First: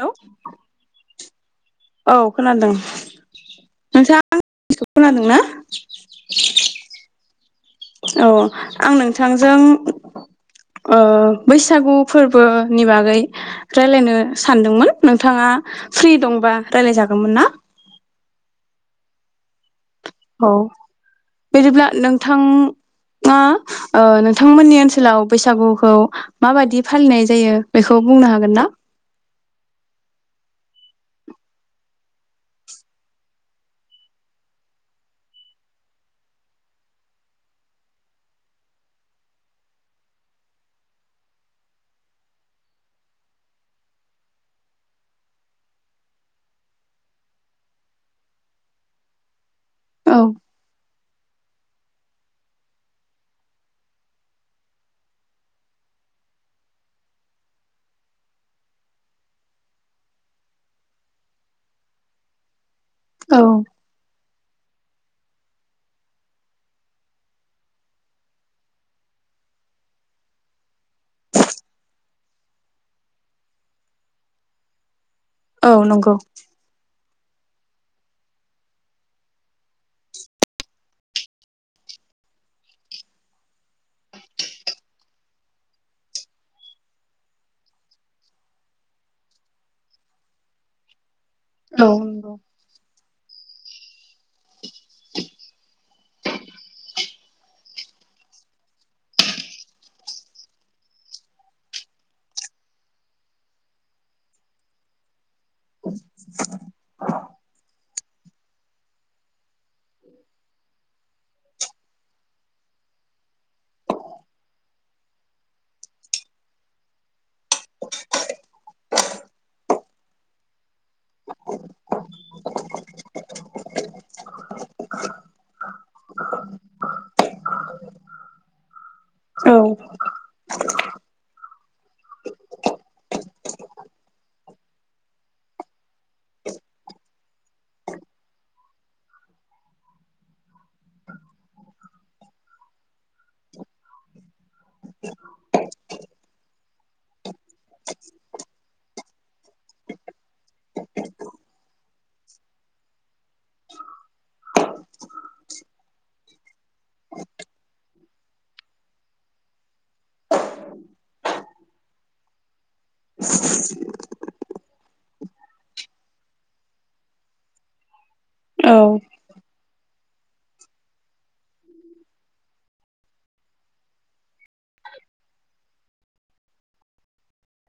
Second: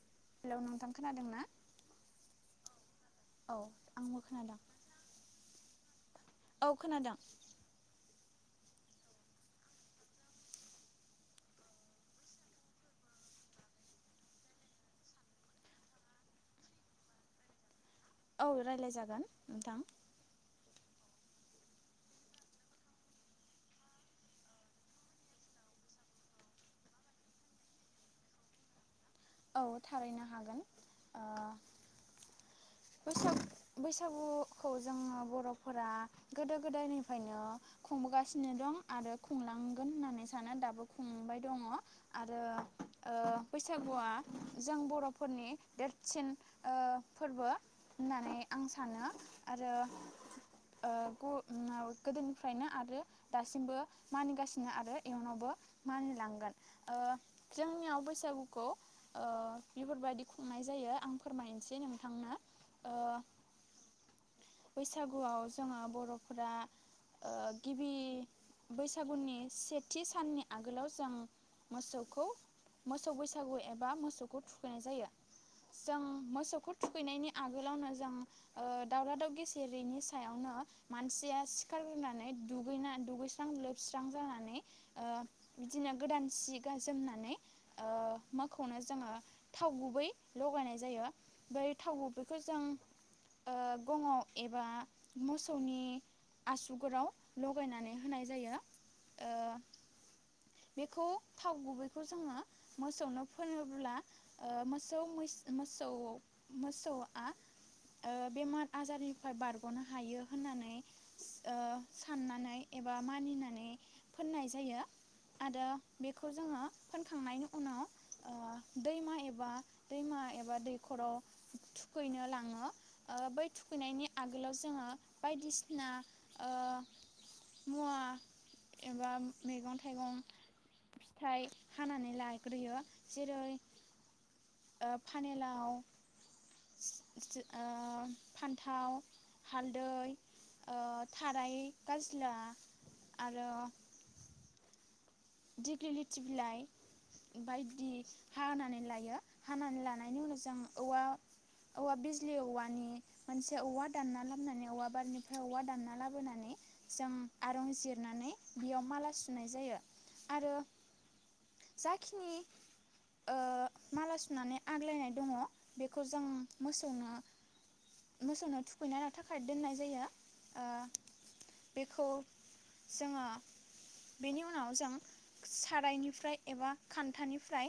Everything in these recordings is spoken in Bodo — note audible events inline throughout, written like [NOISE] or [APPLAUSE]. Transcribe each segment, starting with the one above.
हेलौ नोंथां खोनादों ना? औ खोनादों औ आंबो नोंथाङा खोनादों आंनिखौ खोनादों ना? औ खोनादों औ आं नोंथांजों ओ बैसागु फोरबोनि बागै रायलायनो सानदोंमोन नोंथाङा फ्रि दंबा रायलायजागौमोन ना? औ रायलाय जागोन नोंथां। औ बिदिब्ला नोंथाङा ओ नोंथांमोननि ओनसोलाव बैसागुखौ माबादि फालिनाय जायो बेखौ बुंनो हागोन ना? औ थारैनो हागोन ओ बैसाग बैसागुखौ जोङो बर'फोरा गोदो गोदायनिफ्रायनो खुंबोगासिनो दं आरो खुंलांगोन होननानै सानो दाबो खुंबाय दङ आरो ओ बैसागुआ जों बर'फोरनि देरसिन ओ फोरबो होननानै आं सानो आरो औ ओ ग गोदोनिफ्रायनो आरो दासिमबो मानिगासिनो आरो इयुनावबो मानिलांगोन ओ जोंनियाव बैसागुखौ ओ बेफोरबायदि खुंनाय जायो आं फोरमायनोसै नोंथांनो ओ औ बैसागुआव जोङो बर'फोरा ओ गिबि बैसागुनि सेथि साननि आगोलाव जों मोसौखौ मोसौ बैसागु एब बा मोसौखौ थुखैनाय जायो औ जों नंगौ मोसौखौ थुखैनायनि आगोलावनो जों ओ दावरा दाव गेसेेरैनि सायावनो मानसिया सिखारग्रोनानै दुगैना दुगैस्रां लोबस्रां जानानै ओ बिदिनो गोदान सि गा जोमनानै ओ मोख खौनो जोङो थाव गुबै लगायनाय जायो। बै औ थाव नंगौ गुबैखौ जों गङाव एबा मोसौनि आसुगुराव लगायनानै होनाय जायो ओ बेखौ थाव गुबैखौ जोङो मोसौनो फोनोब्ला ओ मोसौ म मोसौ मोसौआ ओ बेमार आजारनिफ्राय बारगनो हायो होननानै ओ साननानै एबा मानिनानै फोननाय जायो। आरो बेखौ जोङो फोनखांनायनि उनाव ओ दैमा एबा दैमा एबा दैखराव थुखैनो लाङो बै थुखैनायनि आगोलाव जोङो बायदिसिना ओ मुवा एबा औ मैगं थाइगं फिथाइ हानानै लाग्रोयो। जेरै पानेलाव ओ फान्थाव, हालदै, थाराय गाज्ला आरो दिग्लि लिथि बिलाइ बायदि हानानै लायो हानानै लानायनि उनाव जों औवा औवा बिजलि औवानि मोनसे औवा दानना लाबोनानै औवा बारिनिफ्राय औवा दानना लाबोनानै जों आरं जिरनानै बेयाव माला सुनाय जायो। आरो जाखिनि ओ माला सुनानै आग्लायनाय दङ बेखौ जों मोसौनो मोसौनाव औ थुखैना होनो थखाय दोननाय जायो ओ बेखौ जोङो बेनि उन उनाव जों सारायनिफ्राय एबा खान्थानिफ्राय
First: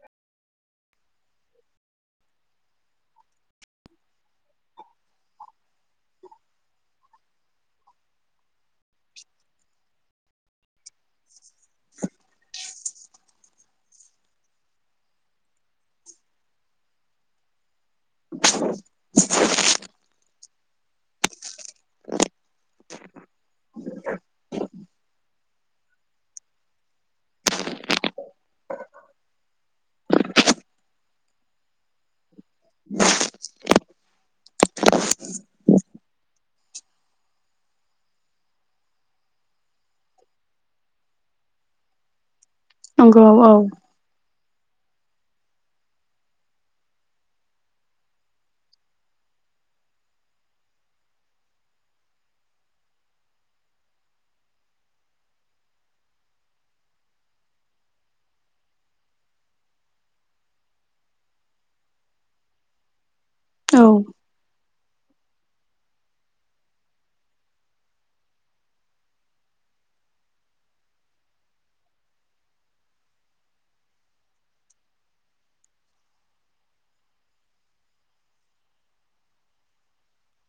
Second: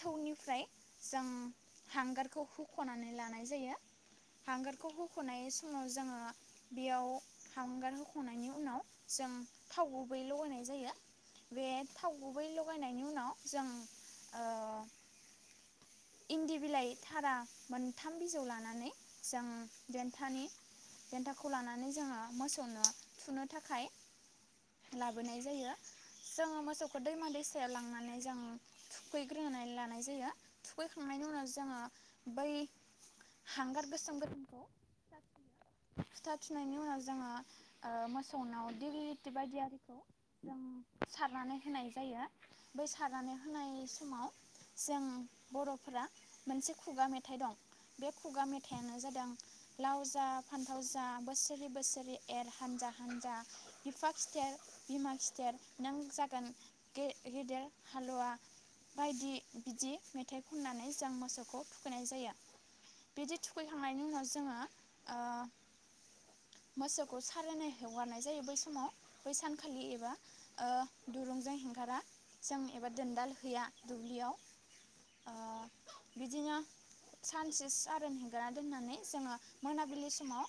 थौनिफ्राय जों हांगारखौ हुखनानै लानाय जायो हांगारखौ हुखनाय समाव जोङो बेयाव हांगार हुखनायनि उनाव जों थाव गुबै लगायनाय जायो। बे थाव गुबै लगायनायनि उनाव जों ओ इन्दि बिलाइ थारा मोनथाम बिजौ लानानै जों देन्थानि देन्थाखौ लानानै जोङो मोसौनो थुनो थाखाय लाबोनाय जायो। जोङो मोसौखौ दैमा दैसायाव लांनानै जों थुखैग्रोनानै लानाय जायो थुखैखांनायनि उनाव जोङो बै हांगार गोसोमफोर [INAUDIBLE] फिथा थुनायनि उनाव जोङो ओमोसौनाव दिभलिटि बायदि आरिखौ जों सारनानै होनाय जायो। बै नंगौ सारनानै औ होनाय समाव जों बर'फोरा मोनसे खुगा मेथाइ दं बे खुगा मेथायानो जादों लाव जा फान्थाव जा बोसोरै बोसोरै एर हानजा हानजा बिफा खिथेर बिमा खि खिथेर नों जागोन गेदेर हालुवा बायदि बिदि मेथाइ खननानै जों मोसौखौ थुखैनाय जायो। बिदि औ थुखैखांनायनि उनाव जोङो ओ मोसौखौ सारायनाय हगारनाय जायो बै समाव बै सानखालि एबा ओ दुरुंजों होगारा जों एबा दोनदाल हैया दुब्लियाव ओ बिदिनो सानसे सारोन होगारा दोननानै जोङो मोनाबिलि समाव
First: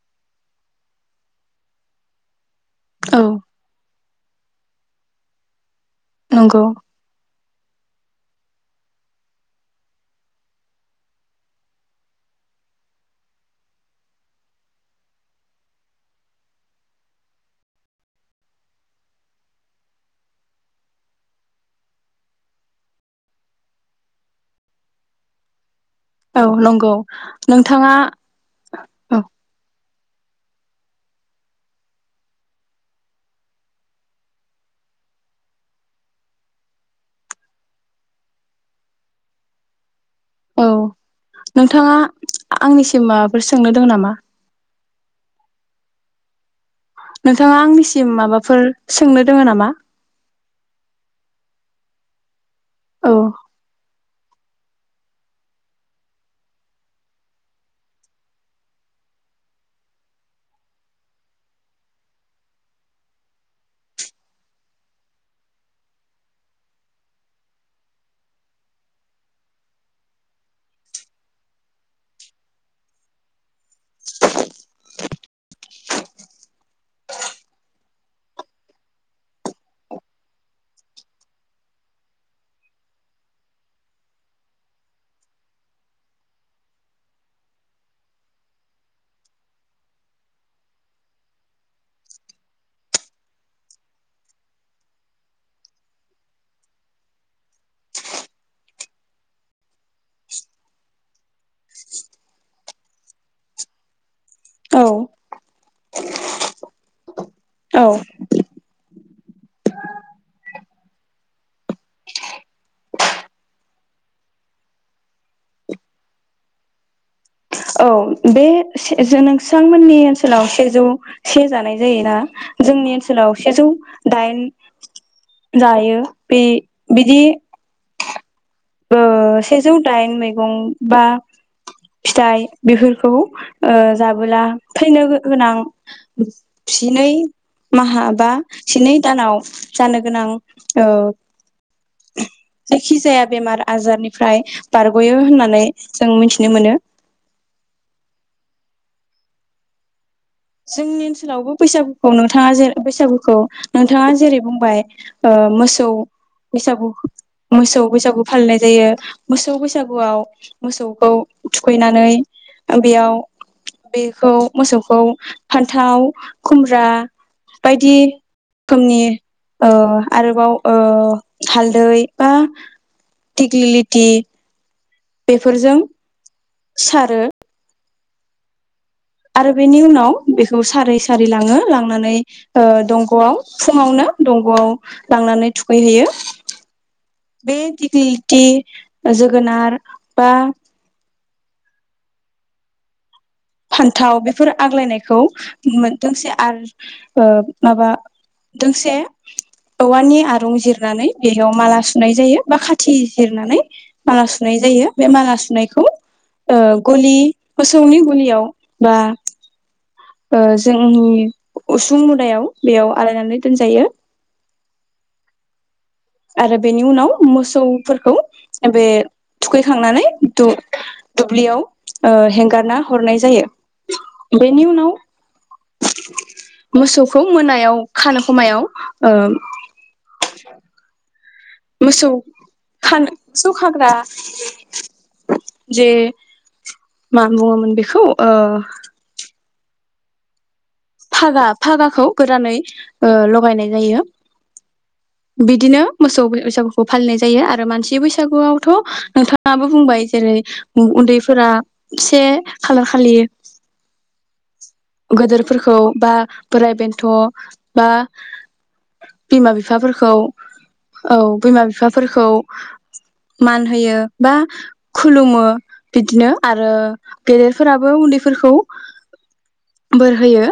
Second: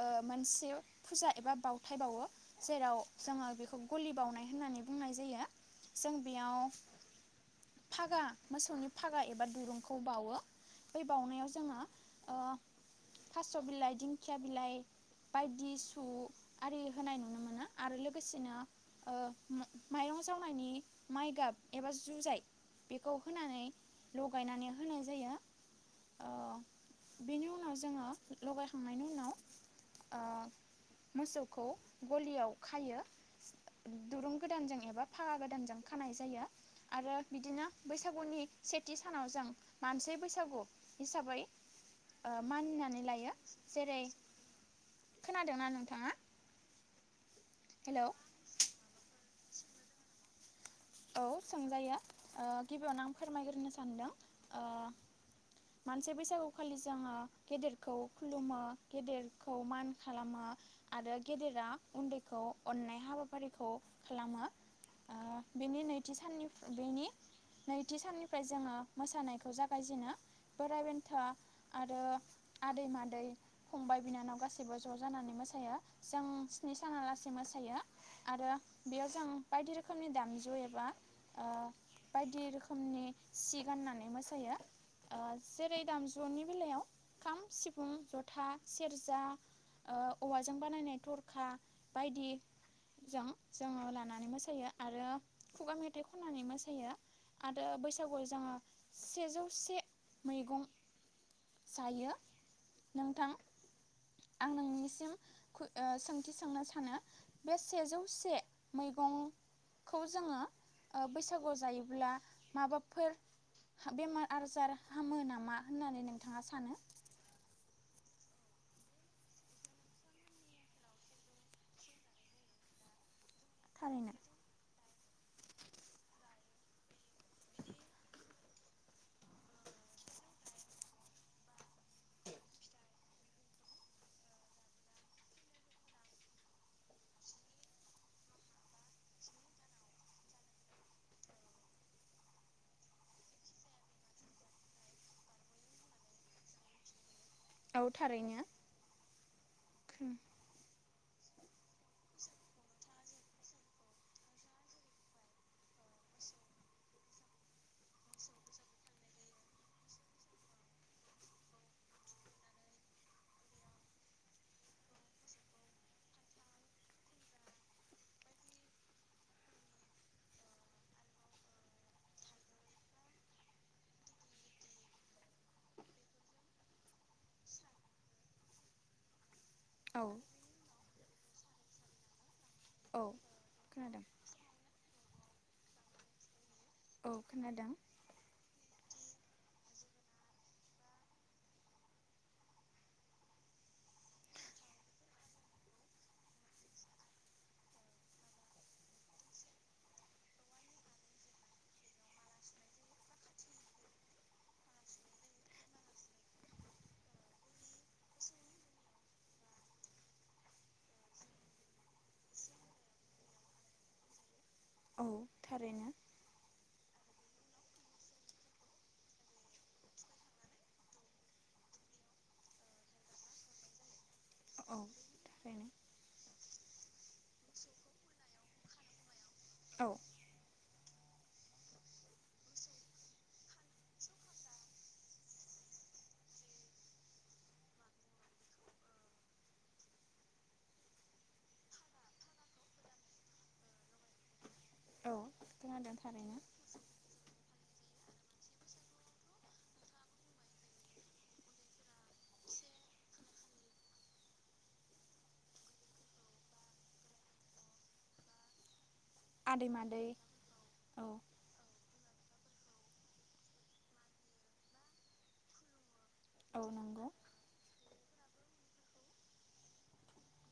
ओ मोनसे फुजा एबा बावथाय बावो। जेराव औ जोङो बेखौ बावनाय होननानै बुंनाय जायो। जों बेयाव नंगौ फागा मोसौनि फागा एबा दुरुंखौ बावो बै बाउनायाव जोङो ओ थास बिलाइ दिंखिया बिलाइ बायदि सुआरि होनाय नुनो मोनो आरो लोगोसेनो ओ मा-माइरं जावनायनि माइगाब एबा जुजाइ बेखौ होनानै लगायनानै होनाय जायो। औ ओ नंगौ बेनि उनाव नोंथाङा जोङो लगायखांनायनि औ। उनाव ओ मोसौखौ गलियाव खायो। दुरुं गोदानजों एबा फागा गोदानजों खानाय जायो आरो बिदिनो बैसागुनि सेथि सानाव जों मानसि बैसागु औ हिसाबै नोंथाङा मानिनानै आंनिसिम लायो। माबाफोर सोंनो दङ जेरै नामा खोनादोंना नोंथाङा। नोंथाङा हेलौ आंनिसिम माबाफोर सोंनो दङो नामा‌? औ सोंजायो। गिबियावनो औ आं फोरमायग्रोनो सानदों। ओ मानसि बैसागु खालि जोंहा‌ गेदेरखौ खुलुमो गेदेरखौ मान खालामो आरो गेदेरा उन्दैखौ अन्नाय हाबाफारिखौ खालामो ओ बेनि नैथि साननि बेनि नैथि साननिफ्राय जोङो मोसानायखौ जागायजेनो बोराइ बेन्था आरो आदै मादै फंबाय बिनानाव गासैबो ज' जानानै मोसायो जों स्नि सानहालासे मोसायो आरो बेयाव जों बायदि रोखोमनि दामजु दामजु एबा ओ बायदि रोखोमनि सि गाननानै मोसायो ओ जेरै दामजुनि बेलायाव खाम सिफुं ज'था सेरजा ओ औवाजों बानायनाय थरखा बायदिजों जोङो लानानै मोसायो आरो खुगा मेथाइ खननानै मोसायो आरो बैसागुआव जोङो सेजौसे मैगं जायो नोंथां आं औ नोंनिसिम ओ सोंथि सोंनो सानो? बे औ सेजौ से मैगं खौ जोङो ओ बैसागुआव जायोब्ला माबाफोर बेमार आजार हामो नामा होननानै नोंथाङा सानो? औ बे से-नोंसांमोननि ओनसोलाव सेजौ से जानाय जायोना जोंनि ओनसो सोलाव सेजौ थारैनो दाइन जायो बे बिदि ओ सेजौ दाइन मैगं बा फिथाइ बेफोरखौ ओ जाबोला फैनो गोनां जिनै माहा बा जिनै दानाव जानो गोनां ओ जायखि जाया बेमार आजारनिफ्राय बारग'यो होननानै जों मिथिनो मोनो। औ थारैनो। जोंनि ओनसोलावबो बैसागुखौ नोंथाङा जे बैसागुखौ नोंथाङा जेरै बुंबाय ओ मोसौ बैसागु मोसौ बैसागु फालिनाय जायो मोसौ बैसागुआव मोसौखौ थुखैनानै बेयाव बेखौ मोसौखौ फान्थाव खुमब्रा बायदि खोमनि ओ आरोबाव ओ हालदै बा दिग्लिलिटि बेफोरजों सारो। आरो बेनि औ उनाव बेखौ सारै सारि लाङो लांनानै ओ औ दंग'आव खोनादों फुङावनो दंग'आव लांनानै थुखैहैयो। औ बे खोनादों दिगलिलिटि जोगोनार बा फान्थाव बेफोर आग्लायनायखौ मो दोंसे ओ माबा दोंसे औवानि आरुं जिरनानै बेयाव माला सुनाय जायो बा खाथि जिरनानै माला सुनाय जायो बे माला सुनायखौ ओ गलि मोसौनि गलियाव बा ओ जोंनि उसुं मुदायाव बेयाव आलायनानै दोनजायो। औ थारैनो। आरो बेनि उनाव मोसौफोरखौ बे थुखैखांनानै दु- दुब्लियाव ओ हेंगारना हरनाय जायो। बेनि औ उनाव थारैनो मोसौखौ मोनायाव खानो खमायाव ओ औ। मोसौ थानो सौखाग्रा जे मा बुङोमोन बेखौ ओ फागा फागाखौ गोदानै ओ लगायनाय जायो। औ बिदिनो खोनादों मोसौ थारैनो बैसागुखौ फालिनाय जायो आरो मानसि बे बैसागुआवथ' नोंथाङाबो बुंबाय जेरै उन्दैफोरा से खालार खालि गोदोरफोरखौ बा बोराय बेन्थ बा बिमा आदै मादै बिफाफोरखौ औ बिमा बिफाफोरखौ खौ मान होयो बा खुलुमो बिदिनो औ आरो नंगौ गेदेरफोराबो उन्दैफोरखौ बोर होयो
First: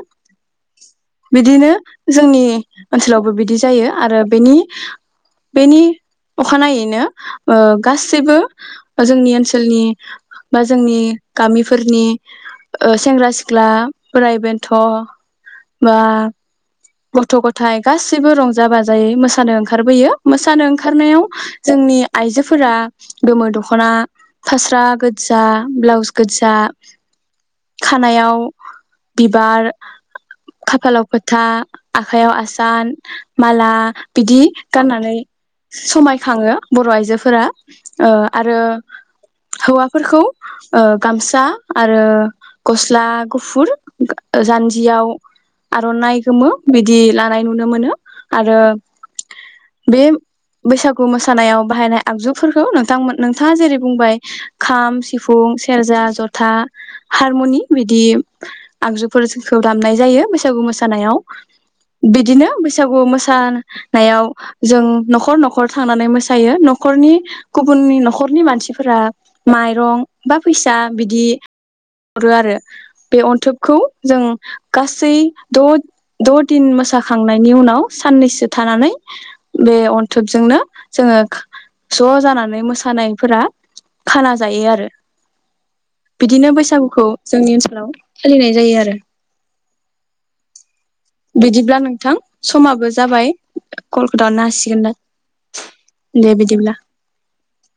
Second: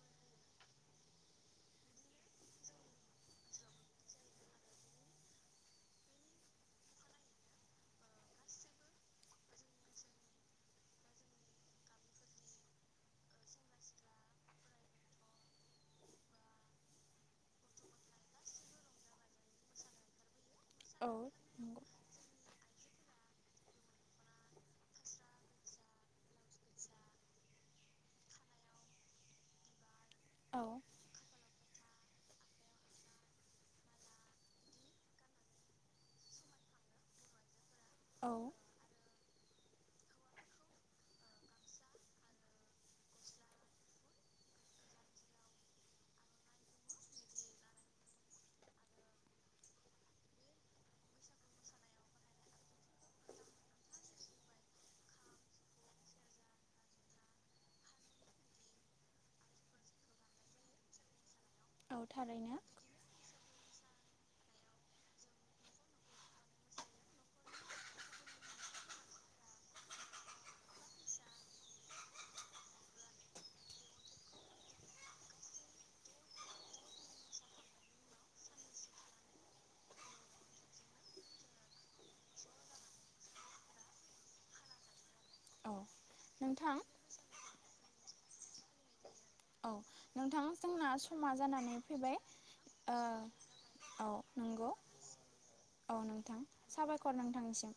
बिदिनो जोंनि ओनसोलावबो बिदि जायो आरो बेनि बेनि अखानायैनो ओ गासैबो जोंनि ओनसोलनि बा जोंनि गामिफोरनि ओ सेंग्रा सिख्ला बोराइ बेन्थ बा गथ गथाय गासिबो रंजा बाजायै मोस सानो ओंखारबोयो मोसानो औ ओंखारनायाव नंगौ जोंनि आइजोफोरा गोमो दखना फास्रा गोजा ब्लाउस गोजा खानायाव बिबार औ खाफालाव फोथा आखाइयाव आसान माला बिदि गाननानै समाय खाङो बर आइजोफोरा ओ औ आरो हौवाफोरखौ ओ गामसा आरो गस्ला गुफुर जान्जियाव आरनाइ गोमो बिदि लानाय नुनो मोनो आरो बे बैसागु मोसानायाव बाहायनाय आगजुफोरखौ नोंथांमोन नोंथाङा जेरै बुंबाय खाम सिफुं सेरजा जथा हारमनि बिदि आगजुफोरखौ दामनाय जायो बैसागु मोसानायाव औ बिदिनो थारैनो बैसागु मोसा नायाव जों नखर नखर थांनानै मोसायो नखरनि गुबुननि नखरनि मानसिफोरा माइरं बा फैसा बिदि हरो आरो बे अन्थोबखौ जों गासै द द दिन मोसाखांनायनि उनाव साननैसो थानानै बे अन्थोबजोंनो जोङो ज जानानै मोसानायफोरा खाना जायो आरो औ बिदिनो नोंथां बैसागुखौ जोंनि ओनसोल लाव सोलिनाय जायो आरो औ नोंथां जोंना समा जानानै बिदिब्ला नोंथां फैबाय समाबो ओ जाबाय औ कलखौ दाननो नंगौ हासिगोन दा औ दे नोंथां बिदिब्ला साबायखर नोंथांनिसिम